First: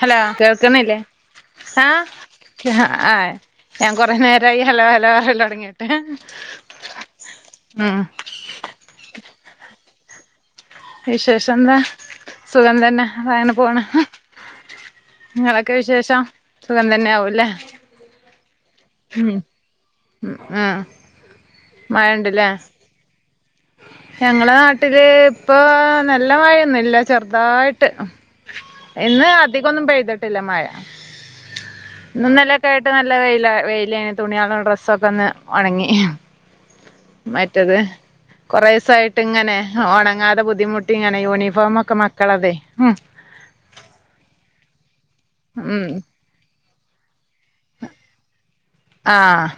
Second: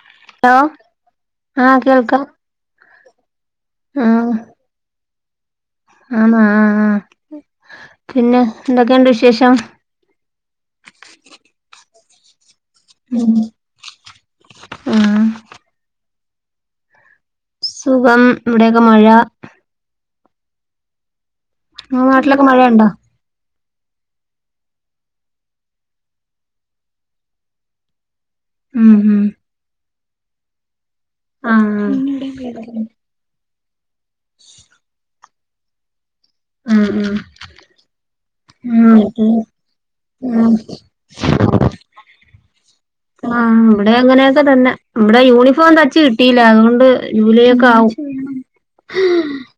Hello കേൾക്കുന്നില്ലേ ആഹ് കേൾക്കാം ഞാൻ കൊറേ ആഹ് നേരായി ഹലോ ഹലോ ഹലോടങ്ങീട്ടെ ആന്നാ എന്തൊക്കെണ്ട് വിശേഷം വിശേഷം എന്താ സുഖം തന്നെതയനെ പോണം ആഹ് നിങ്ങളൊക്കെ വിശേഷം സുഖം തന്നെ ആവുംല്ലേ സുഖം ഇവിടേക്കെ മഴ ആഏ നിങ്ങടെ നാട്ടിലക്കെ മഴയൊണ്ട ഞങ്ങളെ നാട്ടില് ഇപ്പൊ നല്ല മഴൊന്നുംല്ല ചെറുതായിട്ട് ഉം ഉം ഇന്ന് അധികൊന്നും പെയ്തിട്ടില്ല മഴ ആഹ് ഇന്നക്കായിട്ട് നല്ല വെയില വെയില തുണിയള ഡ്രസ്സൊക്കെ ഒന്ന് ഒണങ്ങി ആഹ് ആഹ് മറ്റത് കുറേസ ആയിട്ട് ആഹ് ഇങ്ങനെ ഒ ണങ്ങാതെ ബുദ്ധിമുട്ടി ഇങ്ങനെ യൂണിഫോമൊക്കെ മക്കളതെ ഉ ആഹ് ഇവടെ അങ്ങനെയൊക്കെ തന്നെ ഇവടെ യൂണിഫോം ഉം തയ്ച്ച് കിട്ട ട്ടീല്ല അതുകൊണ്ട് ജൂലൈ ഒക്കെ ആവും ആ‌ഹ്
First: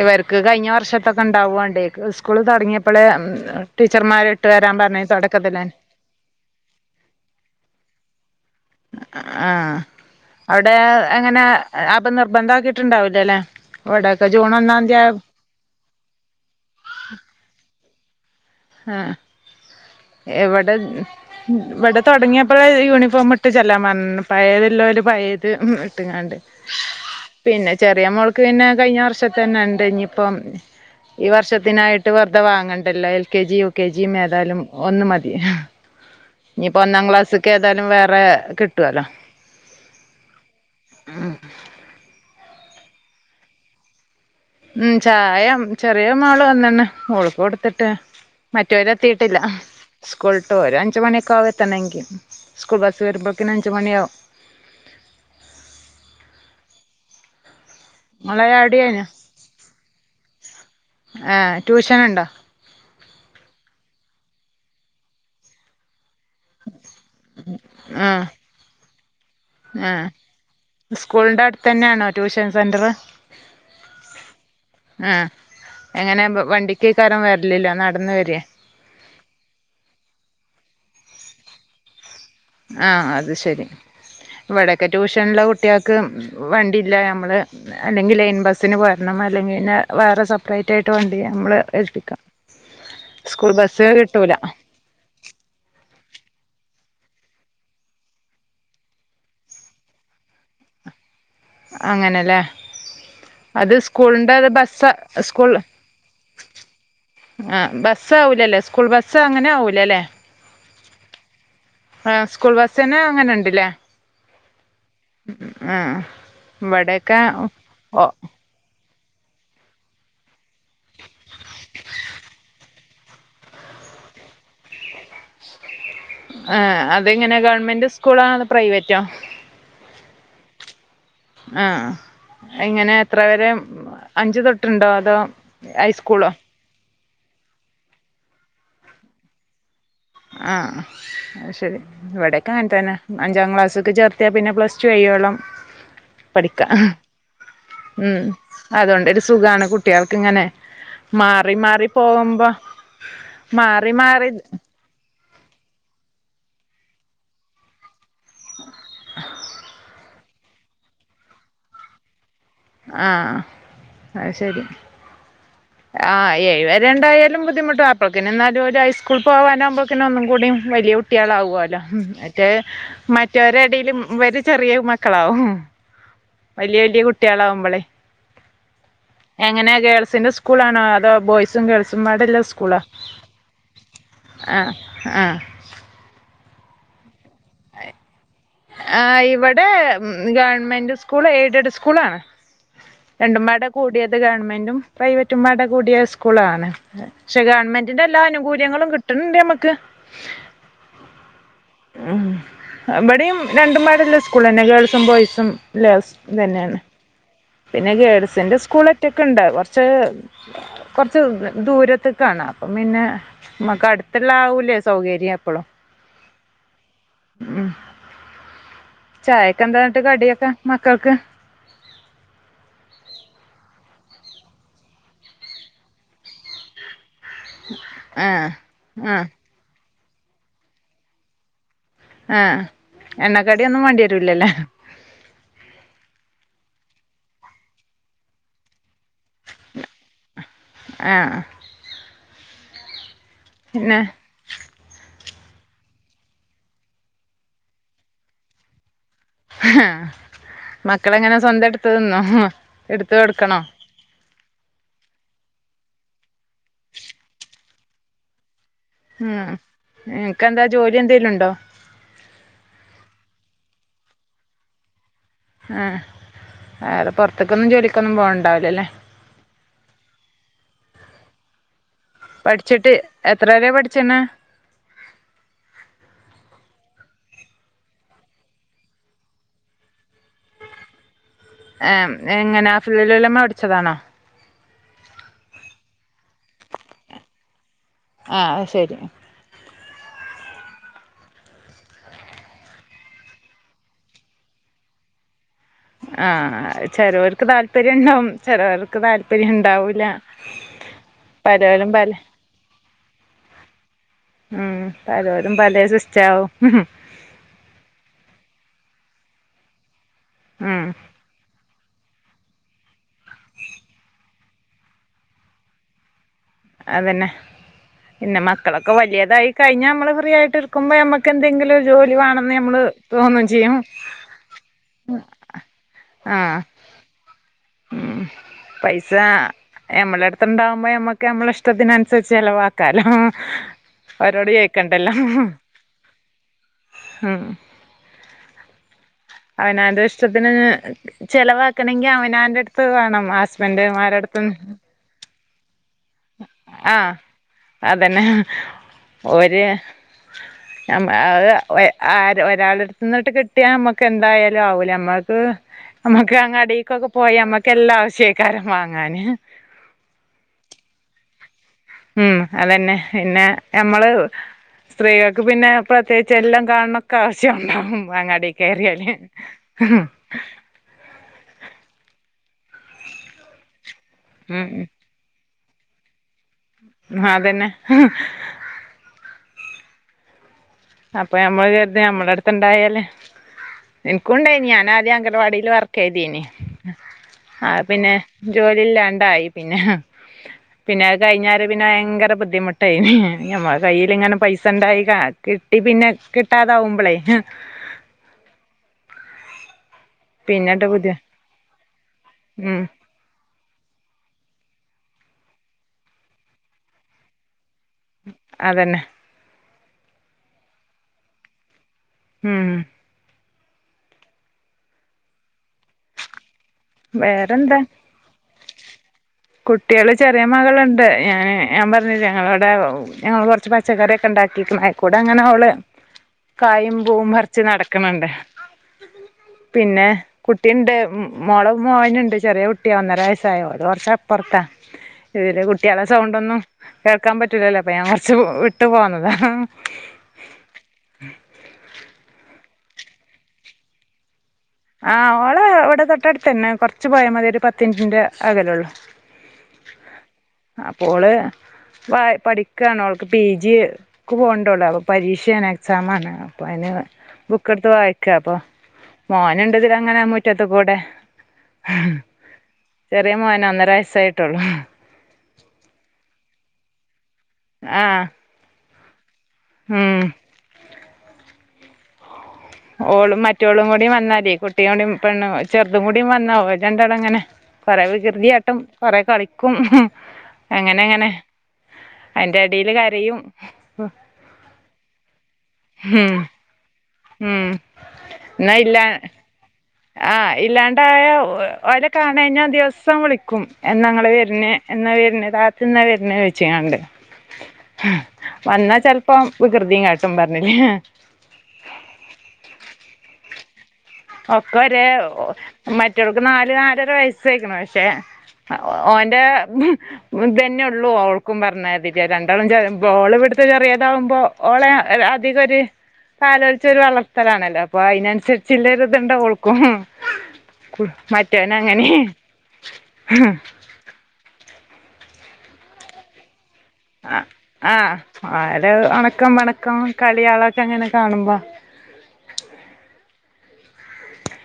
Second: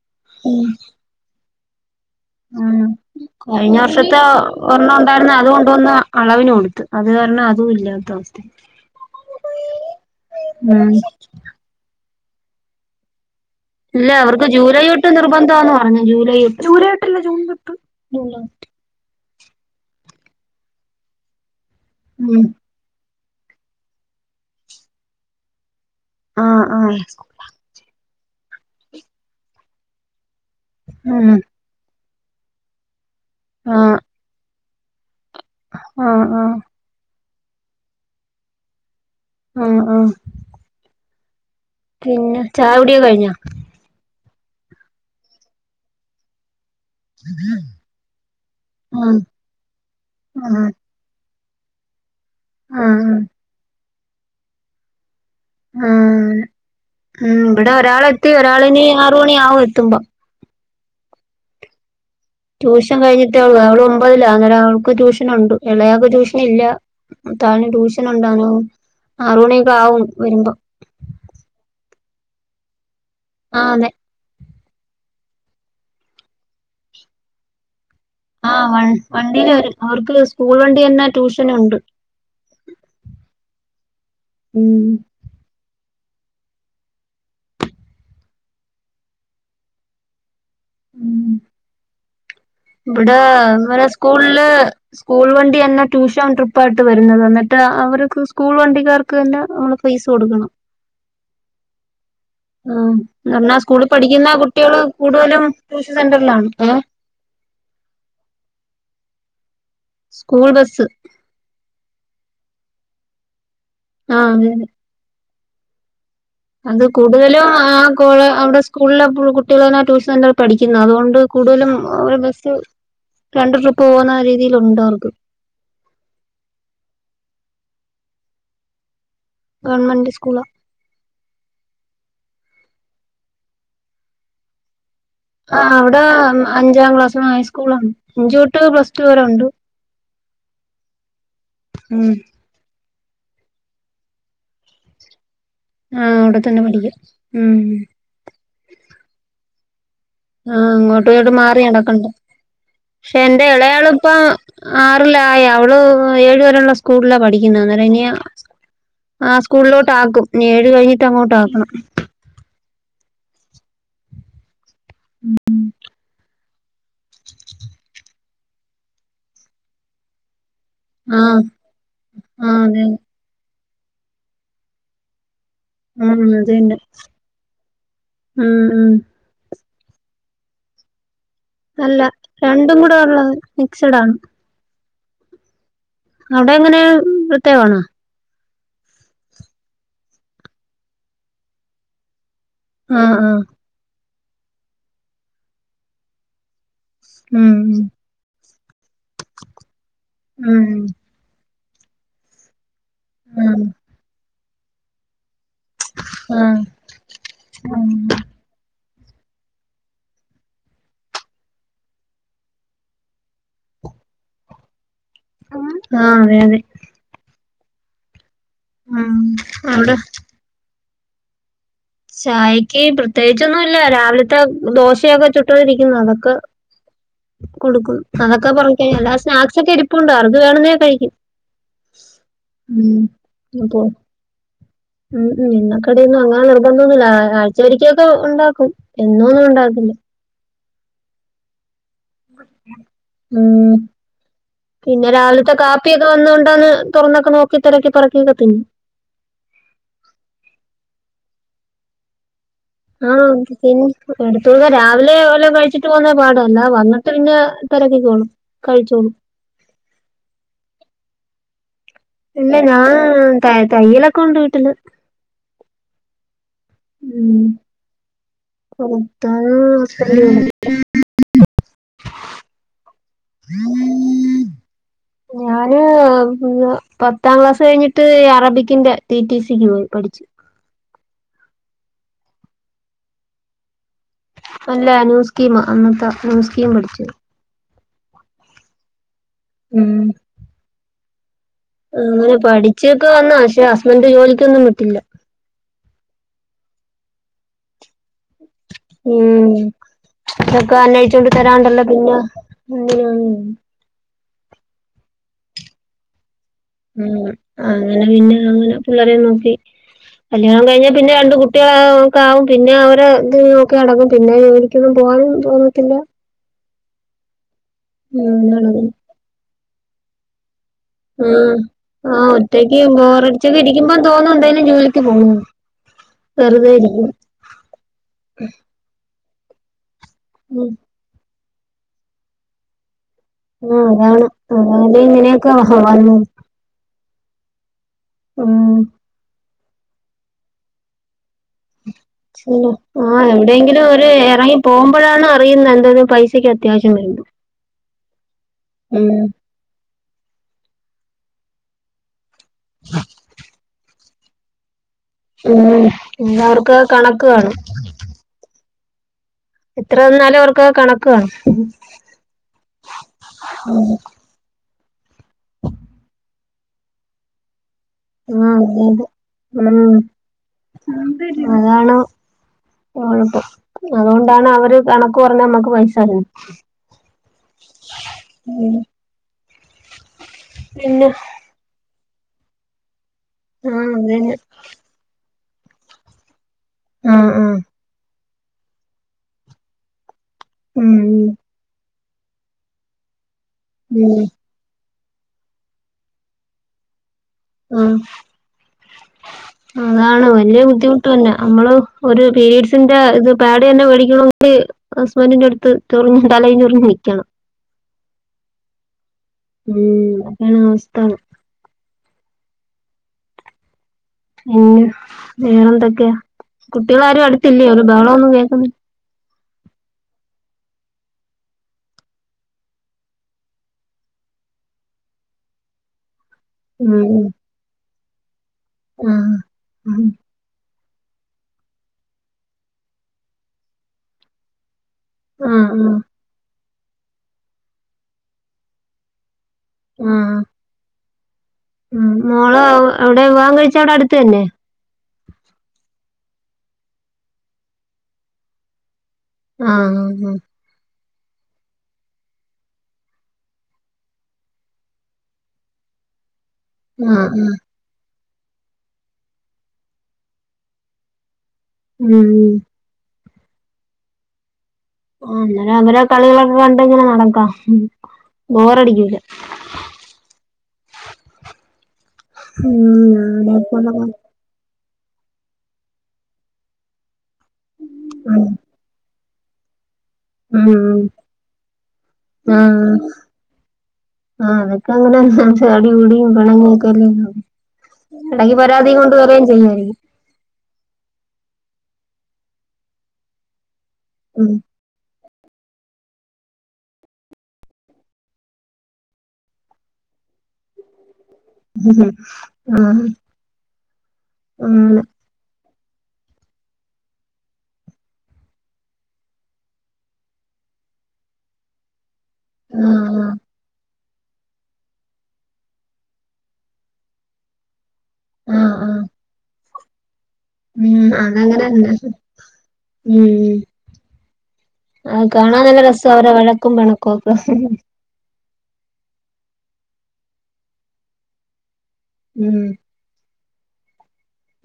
ഇവർക്ക് കഴിഞ്ഞ വർഷത്തൊക്കെ ഇണ്ടാവാണ്ടേ സ് സ്കൂള് ആഹ് തൊടങ്ങിയപ്പളേ കഴിഞ്ഞ വർഷത്തെ ടീച്ചർമാർ ഇട്ടു വരാൻ ഒരെണ്ണം പറഞ്ഞു ഉണ്ടായിരുന്നു അത് തുടക്കത്തിലെന്നെ കൊണ്ടുവന്ന് അളവിന് കൊടുത്ത് അത് കാരണം അതും ഇല്ലാത്ത അവസ്ഥ ആഹ് അവിടെ ഉം എങ്ങനെ അപ്പം നിർബന്ധം ആക്കിട്ടുണ്ടാവില്ലല്ലേ ഇല്ല അവർക്ക് ജൂലൈ തൊട്ട് നിർബന്ധാന്ന്‌ പറഞ്ഞു ജൂലൈ തൊട്ട് ആഹ് എവിടെ ഇവിടെ ഉം തുടങ്ങിയപ്പോഴ യൂണിഫോം ഇട്ട് ചെല്ലാ പറഞ്ഞ് പഴയത് ഇല്ലോല് പഴയത് ഇട്ട്ങ്ങാണ്ട് ആഹ് ആഹ് പിന്നെ ചെറിയ മോൾക്ക് പിന്നെ കഴിഞ്ഞ വർഷം തന്നെ ഉണ്ട് ഇനിയിപ്പം ഈ ഉം വർഷ ഇതിനായിട്ട് വെറുതെ വാങ്ങണ്ടല്ലോ L K G U K ആഹ് ജിയും ഏതായാലും ഒന്ന് മതി ആഹ് ആഹ് ഇനിയിപ്പോ ഒന്നാം ക്ലാസ്സ്ക്ക് ഏതായാലും വേറെ കിട്ടുവല്ലോ ആഹ് ആഹ് ഉം പിന്നെ ചായ കുടിയൊക്കെ കഴിഞ്ഞോ ഉം ചായ ചെറിയ മാള് വന്നണ് ഓൾക്ക് കൊടുത്തിട്ട് ആഹ് മറ്റവരെത്തിട്ടില്ല സ്കൂളിട്ട് ആഹ് ഒരു അഞ്ച് മണിയൊക്കെ ആവും എ ത്തണങ്കി സ്കൂൾ ബസ്സ് ആഹ് ആഹ് വരുമ്പോക്കിന് അഞ്ച് മണിയാവും ആഹ് ആഹ് ഇവിടെ ഒരാളെത്തി മോളെ ഒരാളിനി ആറ മണി ആവും എത്തുമ്പം ആഹ് ട്യൂഷൻ ഇണ്ടോ ട്യൂഷൻ കഴിഞ്ഞിട്ട അവൾ ഒമ്പതില അന്നേരം അവൾക്ക് ട്യഷനുണ്ട് എളയാൾക്ക് ട്യൂഷൻ ഇല്ല താന് ട്യൂഷൻ ആ ഉണ്ടാനും ആറ് മണിയൊക്കെ ആ ആകും വരുമ്പോ സ്കൂളിന്റെ അടുത്ത് തന്നെയാണോ ട്യൂഷൻ സെന്റർ ആഹ് അതെ ആഹ് എങ്ങനെ വണ്ടിക്ക് അയ്ക്കാരം വരലില്ലേ നടന്ന്‌ വരേ ആ വണ്ടിൽ വരും അവർക്ക് സ്കൂൾ വണ്ടി തന്നെ ട്യൂഷനുണ്ട് ആഹ് അത് ശരി ഉം ഇവിടക്കെ ട്യൂഷ ഷനുള്ള കുട്ടികൾക്ക് വണ്ടിയില്ല നമ്മൾ അല്ലെങ്കിൽ ലൈൻ ബസ്സിന് പോരണം അല്ലെങ്കിൽ പിന്നെ വേറെ സെപ്പറേറ്റ് ആയിട്ട് വണ്ടി നമ്മള് ഏൽപ്പിക്കാം ഇവിടാ സ്കൂൾ ബസ്സ് ഇവരെ കിട്ടൂല സ്കൂൾല് സ്കൂൾ വണ്ടി തന്നെ ട്യൂഷൻ ട്രിപ്പ് ആയിട്ട് വരുന്നത് എന്നിട്ട് അവർക്ക് സ്കൂൾ വണ്ടിക്കാർക്ക് തന്നെ [unintelligible] ഫീസ് കൊടുക്കണം അങ്ങനെല്ലേ ആഹ് എന്ന് പറഞ്ഞാ അത് സ്കൂളിൽ പഠിക്കുന്ന സ്കൂളിന്റെ അത് കുട്ടികൾ ബസ്സ് കൂടുതലും സ്കൂൾ ട്യൂഷൻ സെന്ററിലാണ് ഏഹ് ആഹ് ബസ് ആവൂലല്ലേ സ്കൂൾ ബസ്സ് അങ്ങനെ ആവൂലലേ സ്കൂൾ ബസ് ആഹ് സ്കൂൾ ബസ്സെന്നെ അങ്ങനെണ്ടല്ലേ ആഹ് അതതെ ആഹ് അത് ഇവിടെക്കെ കൂടുതലും ആ ഓ കോള് അവിടെ സ് സ്കൂൾലെ കുട്ടിളെന്നെ ട്യൂഷൻ സെന്ററിൽ പഠിക്കുന്നെ അതുകൊണ്ട് കൂടുതലും ഒര് ബസ്സ് രണ്ട് ട്രിപ്പ്‌ പോവുന്ന ആ രീതിയില് ഉണ്ടവർക്ക് ഏഹ് അതെങ്ങനെ ഗവൺമെന്റ് സ്കൂളാണ് പ്രൈവറ്റോ ഗവർൺമെന്റ് സ്കൂള ആഹ് എങ്ങനെ എത്ര വെരെ അഞ്ചു തൊട്ടുണ്ടോ അതോ ആഹ് അവടെ ഹൈസ്കൂളോ അഞ്ചാം ക്ലാസ് ഹൈസ്കൂളാണ് അഞ്ച് തൊട്ട് പ്ലസ്ടു വരെ ഉണ്ട് ആഹ് അഹ് ശരി ഉം ഇവടെ ക്കങ്ങൻ തന്നെ അഞ്ചാം ക്ലാസ്സ്ക്ക് ചേർത്തിയാ പിന്നെ പ്ലസ് ടു കഴിയോള്ളം. ആഹ് അവടെ തന്നെ പഠിക്കാം മ്മ് മ്ഹ് അതൊണ്ടൊരു സുഖാണ് കു ട്ട്യോൾക്ക് ങ്ങെനെ ആഹ് അങ്ങോട്ടുംഇങ്ങോട്ട് മാറി നടക്കണ്ട ഷെ എന്റെ മാറി എളെയാള്പ്പ മാറി ആറിലായി അവള് ഏഴു വരെയുള്ള സ്കൂൾല പഠിക്കുന്ന അന്നേരം ഇനിയ ആഹ് സ്കൂളോട്ട് ആക്കും ഏഴ് കഴിഞ്ഞിട്ട് അങ്ങോട്ട് ആക്കണം ആഹ് അഹ്ശരി ആഹ് എഴുവരെണ്ടായാലും ബുദ്ധിമുട്ട അപ്പോൾക്ന് ന്നാലും ഒരു ഹൈസ്കുൾക് പോവാനവുമ്പോക്ന് ഒന്നുകൂടിം വല്യയ ആഹ് കുട്ട്യേളവൊലൊ മറ്റേ ആഹ് അതെ മറ്റ് മറ്റൊരെടില് ഇവര് ചെറിയ മക്കളാവും ഉം അതന്നെ വലിയ വലിയ മ്മ്ഹ് ഉം എങ്ങനെ ഗേൾസിന്റെ സ്കൂളാണോ അതോ ബോയ്സ് അല്ല സുംഴഗേൾസും ബാടെള്ള സ്കൂള രണ്ടും കൂടെ ഉള്ളത് മിക്സഡ് ആണ് ആഹ് ആഹ് അവ്ടെ എങ്ങനെ. പ്രത്യകാണോ ആഹ് ഇവടെ ഗവൺമെന്റ് സ്കൂൾ എയ്ഡഡ് സ്കൂളാണ് ആഹ് ആഹ് രണ്ടും ബാടെ കൂടിയത് ഗവണ്മെന്റും പ്രൈവറ്റും ബാടെ കൂടിയ സ്കൂളാണ് ക്ഷെ ഉം ഗവൺമെന്റിന്റെ എല്ലാ അനുകൂല്യങ്ങളും. കിട്ട്ണ് ണ്ട് ഞമ്മക്ക് മ്മ് ഉം ഇബടിം ഉം രണ്ടുംബാടെളള സ്കൂളെന്നെ ഗേൾസും ബോയ്സും ളെ ആഹ് ആഹ് ഇതെന്നെണ് പിന്നെ ഗേൾസിന്റെ സ്കൂൾ ഒറ്റക്ണ്ട് കൊർച്ച് കൊറച്ച് ദൂരത്ക്കാണ് അപ്പം പിന്നെ മ്മ ക്ക് അടുത്ള്ളവൂലേസൗകര്യം ആഹ് അതെ അതെ മ്ഹ് ഉം അവിടെ ചായകെന്താന്നട്ട് കടിയൊക്കെ മക്കക്ക് ചായക്ക് പ്രത്യേകിച്ചൊന്നുല്ല രാവില് ത്തെ ദോശയൊക്കെ ചുട്ടെതിരിക്കുന്നു. അതൊക്കെ കൊടുക്കും ആ അതൊക്കെ കൊറികൽ അല്ല ആ സ്നാക്സ് ഒക്കെ ഇരിപ്പുണ്ട് അത് വെർണെ കഴിക്കും ആഹ് ഉം എണ്ണക്കടിയൊന്നും മാണ്ടിയെരൂലല്ലേ മ്മ്ഹ്ഹ് എണ്ണകടി അങ്ങനെ നിർബന്ധൊന്നുല്ല ആഴ്ചരിക്കൊക്കെ ഉണ്ടാക്കും എന്നോ ഒന്നും ഉണ്ടാകില്ല ആഹ് പിന്നെ മ്മ്ഹ്ഹ്.. പിന്നെ രാവിലത്തെ കാപ്പിയൊക്കെ വന്ന കൊണ്ടന്ന് തൊറന്നൊക്കെ നോക്കി തെരക്കി പെറക്കിക്കെ തിന്നു ഹ്ഹ് മക്കളെങ്ങനെ സ്വന്തം ഇട്ത്ത് തിന്നോ എടുത്ത് ആഹ് കൊടുക്കണോ തിന്ന് എടുതൊളുന്ന രാവിലെ വല്ല കഴിച്ചിട്ട് പോന്ന പാട അല്ലവന്നട്ട് പിന്നെ തെരകിക്കോളും കഴിച്ചോളൂ മ്ഹ. ഇങക്ക് എത്നാ ജോലി എന്തേലും ഉണ്ടോ ഇല്ല ഞാ ഹ്ഹ് തയ്യ തയ്യലൊകൊണ്ട് വീട്ടില് ആഹ് അഹ് ഉം പൊർത്ക്കൊന്നും ജോലിക്കൊന്നും പോകൻണ്ടാവലല്ലേ [unintelligible] പഠിച്ചിട്ട് എത്ര വരെ പഠിച്ച്ണ് ഞാന് ഹ്ഹ് പത്താം ക്ലാസ് ഴിഞ്ഞിട്ട് അറബിക്കിന്റെ ടി ടി സിക്ക് പോയി പഠിച്ചു. യേം എങ്ങനെ അഫുള്ളുലമ്മ പഠിച്ചതാണോ അല്ല ന്യൂ സ്കീമ അന്നത്തെ ന്യൂ സ്കീം പഠിചു ആഹ് അത് ശരി. ഉം അങ്ങനെ പഠിച്ചൊക്കെ വന്നാ പക്ഷെ ഹസ്ബന്റ് ജോലിക്കൊന്നും വിട്ടില്ല. ആഹ് ചേലോർ ക്ക് താല്പര്യ ണ്ടാവും. ചെലോർക്ക് ഉം താല്പര്യം ണ്ടാവൂല ഇതൊക്കെ അന്വേഷിച്ചോണ്ട് തരാണ്ടല്ലോ പലരും പല പിന്നെ ഉം ഉം പലോരും പലേ സിസ്റ്റാവും. ആഹ് അങ്ങനെ പിന്നെ അങ്ങനെ പിള്ളേരേം നോക്കി കല്യാണം ഉം കഴിഞ്ഞാ പിന്നെ രണ്ട് കു ട്ട്യേളെക്കാവും പിന്നെ അവരെ ഇത് നോക്കി നടക്കും പിന്നെ ജോലിക്കൊന്നും പോകാനും തോന്നത്തില്ല. അതന്നെ പിന്നെ മക്കളൊക്കെ വല്ല്യ തായി കഴിഞ്ഞാ നമ്മള് ഫ്രീ ആയിട്ട്. ഇരിക്കുമ്പോ നമ്മക്ക് ഉം എന്തെങ്കിലും ഒരു ജോലി ആഹ് വേണംന്ന് ഒറ്റക്ക് നമ്മള് തോന്നും ബോറടിച്ചൊക്കെ ചെയ്യും ഇരിക്കുമ്പം തോന്നും എന്തേലും ജോലിക്ക് പോണോന്ന്. ആ വെറുതെ ഇരിക്ക്യും. ഉം പൈസ നമ്മള ഉം ട്ത്തുണ്ടാവുമ്പോ ഞമ്മക്ക് അമ്മള ഇഷ്ടത്തിനനുസരിച്ച് ചെലവാ കാല ആഹ് അതാണ് അവരോട് അതായത് ചോയിക്കണ്ടല്ലോ. ഇങ്ങനെയൊക്കെ വന്നു ഉം ഉം അവനാന്റെ ഇഷ്ടത്തിന് ചെലവാക്കണെങ്കിൽ അവനാ ആഹ് എവിടെയെങ്കിലും ഒരു എറങ്ങി പോകുമ്പഴണ് അറിയുന്നെ എന്തേലും പൈസക്ക് അത്യാവശ്യം ആഹ് വരുമ്പം അതന്നെ ഓരെ. അത് ആര് ഒരാളട്ത്ന്ന്ട്ട് കിട്ടിയാ നമ്മക്ക് എന്തായാലും ആവൂല നമ്മ ഉം നമ്മക്ക് അവർക്ക് അങ്ങടക്കൊക്കെ കണക്ക് പോയി കാണും അമ്മക്ക് എല്ലാ ആവശ്യക്കാരും വാങ്ങാന് എത്രന്നാലും അവർക്ക് കണക് ഉം അതന്നെ പിന്നെ നമ്മള്. സ്ത്രീകൾക്ക് പിന്നെ പ്രത്യേകിച്ച് എല്ലാം കാണൊക്കെ ആവശ്യണ്ടാവും. അങ്ങാടി കയറിയാല്. അതാണ്കൊഴപ്പം അതോണ്ടാണ് അവര് കണ ക്ക് പർഞ്ഞ് നമ്മക്ക് പൈസര്ന്നത്. അതന്നെ. ഉം അപ്പൊ ഞമ്മള് കര്തു ഞമ്മളെട്ത്ത് ഇണ്ടായാല് ആഹ് അതന്നെ ഇൻക്കുണ്ടേനി ഞാനാദ്യം അങ്കണവാടില് വർ ക്കെയ്തീനി. ആഹ് ആഹ്. ആഹ് പിന്നെ ജോലി ഇല്ലാണ്ടായി പിന്നെ ഉം പിന്നെ അയ് കയിഞ്ഞാരെ പിന്നെ ഭയങ്കര ബുദ്ധി ദ്ധി മുട്ടേനി ഞമ്മളെ കയ്യില് ഉം ങ്ങനെ പൈസ ഉണ്ടായി കാ കിട്ടി പിന്നെ കിട്ടാതാവുമ്പളെ. ആഹ് അതാണ് വല്ല്യ പിന്നെട്ട് ബുദ്ധിമുട്ട് ബുദ്ധി തന്നെ നമ്മള് ഒര്. ഉം പീരീഡ്സിന്റെ ഇത്. പാഡ് തന്നെ വേടിക്കണങ്കി ഹസ്ബൻഡിന്റെ അട്ത്ത് ചൊറിഞ് തലേം ചൊറിഞ്ഞ് നിക്കണം. അതന്നെ ഉം അതാണ് അവസ്ഥ. ഉം ഉം വേറെ എന്തൊക്കെയാ കുട്ടികളാരും അടുത്തില്ലേ വേറെന്താ ഒരു ബഹളോം ഒന്നും കേൾക്കുന്നി കുട്ട്യേള് ചെറിയ മകളുണ്ട് ഞാന് ഞാൻ പറഞ്ഞില്ലേ ഞങ്ങളിവിടെ. ഞങ്ങള് കൊർച്ച് പച്ചക്കറിയൊക്കെ ഉണ്ടാക്കിക്ക്ണ് അയിക്കൂട ങ്ങനെ ഓള്. കായിം ഉം പൂവും പറിച്ച് നടക്കണണ്ട് ആഹ് ഉം പിന്നെ. കുട്ടിയണ്ട് മോള മോനുണ്ട് ചെറിയ കുട്ടിയോ ഒന്നര വയസായോ അത് കുറച്ചപ്പുറത്താ ഇതില് ആഹ് ആഹ് കുട്ട്യേളെ സൗണ്ടൊന്നും കേൾക്കാൻ പറ്റൂല്ലല്ലോ അപ്പൊ ഞാൻ കൊർച്ച് വിട്ട് പോന്നത. ആഹ് ഉം മോള അവിടെ വിവാഹം കഴിച്ച അവിടെ അട്ത്ത് തന്നെ? ആഹ് ഓളെ ഇവിടെ തൊട്ടടുത്ത് തന്നെ കൊർ ച്ച് പോയാ മതി ഒരു പത്ത് മിൻറ്റിന്റെ അകലൊള്ളു. ആഹ് ആഹ് ആഹ് അപ്പോ ഒള് പഠി പഠിക്കുക്യാണോ ഒൾക്ക് പി ജിക്ക് പോകേണ്ടേ ഒള്ളൂ അപ്പേ പരീക്ഷയാണ് എക്സാമാണ് അപ്പോ അയിന് ആഹ് ആഹ് ബുക്കെട്ത്ത് വായിക്ക്യയാ അപ്പം [unintelligible] മുറ്റത്ത് കൂടെ ഉം ചെറിയ മോനാ ഒന്നരാ വയസ്സായിട്ടേള്ളു ആഹ് അന്നൊരം അവര് കളികളൊക്കെ കണ്ട് ഇങ്ങനെ നടക്കാം ആഹ് ബോറടിക്ക്യൂല്ലാ ഉം ഓളും ഉം മറ്റോളും കൂടി വന്നാലേ കുട്ടി ഒന്നും പെണ്ണ് ചെറുതും കൂടി വന്നാ ഓല് രണ്ടാളും അങ്ങനെ കുറെ വികൃതിയാട്ടും കുറെ കളി ക്കും അങ്ങനെ ഉം അങ്ങനെ അയിന്റെ ആഹ് എടേല് കരയും ആഹ് അവക്ക അങ്ങനെ ഉം [unintelligible] ഉം എടക്ക് എന്നാ പരാതിയും കൊണ്ട് ഇല്ല വെരേയും ചെയ്യാരിക്കും ആഹ് ഇല്ലാണ്ടായ ഓലേ കാണാഞ്ഞാ ദിവസം വിളിക്കും എന്നാ ഇങ്ങള്‌ ഉം വെര്ണേ എന്നാ വര്ണേ താത്ത എന്നാ വരണ്ടേ ചോയ്ച്ചി കാണ്ട് വന്നാ ചെലപ്പോ വികൃതിയും കാട്ടും [unintelligible] ഉം ഉം ആഹ് ഒക്കെ അങ്ങനെ ഒരേ മറ്റവൾക്ക് നാല് നാലരാ വയസ്സായിക്ക്ണ് പക്ഷേ ഓന്റെ ഇത് അന്നെ ഒള്ളൂ ഓൾക്കും പറഞ്ഞാല് രണ്ടാളും ചെറി ആഹ് ഓള് ഇവട്ത്തെ ചെറിയേ താവുമ്പോ ഓളേ അധികം ഒര് താലൊലിച്ചല് ത്താണല്ലോ അപ്പൊ അയ്ന് അന്സരിച്ച് ആഹ് ഉള്ള ആഹ് ഒരിത് ഇണ്ടാവും ഓൾക്കും കു ഉം അതങ്ങനെ മറ്റോന് തന്നെ അങ്ങനെ ഉം ആഹ് കാണാൻ നല്ല രസാ അവരെ വഴക്കും പെണ ആഹ് ആഹ് അവരേ എണക്കം പെണക്കം കളിയാളൊക്കെ ഇങ്ങനെ കാണുമ്പം ഉം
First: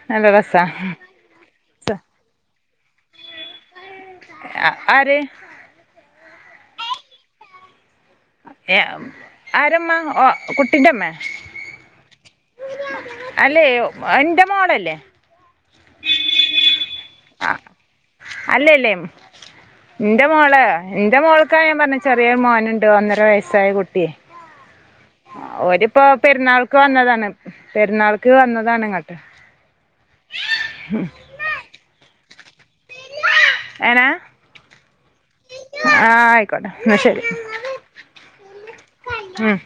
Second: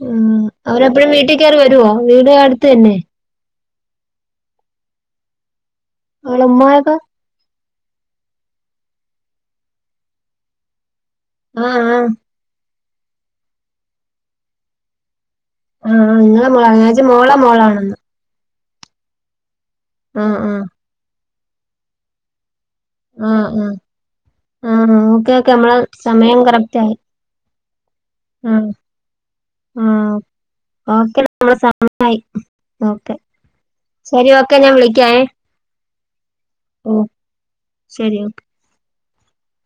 ഉം നല്ല രസാ അവര് എപ്പഴും വീട്ടി കേറി വരുവോ വീട് അടുത്ത്ന്നേ അ ആര് ഒളേ ഉമ്മായൊക്കെ എ ആരെ ഉമ്മാ ഒ കുട്ടിന്റെ ഉമ്മേ ആഹ് ആഹ് അല്ലേ എന്റെ മോള് അല്ലേ ആഹ് നിങ്ങളെ മോളാ ഞാൻ വിചാരിച്ച് മോളെ മോളാണാന്ന് അല്ല അല്ലേ എന്റെ ആഹ് മോള് ആഹ് എന്റെ മോൾക്കാ ഞാൻ പറഞ്ഞേ ചെറിയ മോന് ണ്ട് ഒന്നരാ ആഹ് വയസ്സായ ആഹ് കുട്ടിയേ ആഹ് ഓക്കെ ഓക്കെ നമ്മളെ ഒര് ഇപ്പോ സമയം പെരുന്നാൾക്ക് കറക്റ്റായി വന്നതാണ് പെരുന്നാൾക്ക് ആഹ് വന്നതാണ് ഇങ്ങോട്ട് ആഹ് [unintelligible] ഓക്കെ ശേരി ഓക്കെ ഞാൻ വിളിക്ക്യായേ ആഹ് ആയിക്കോട്ടെ ന്നാ ശെരി ശരി ഓ ഉം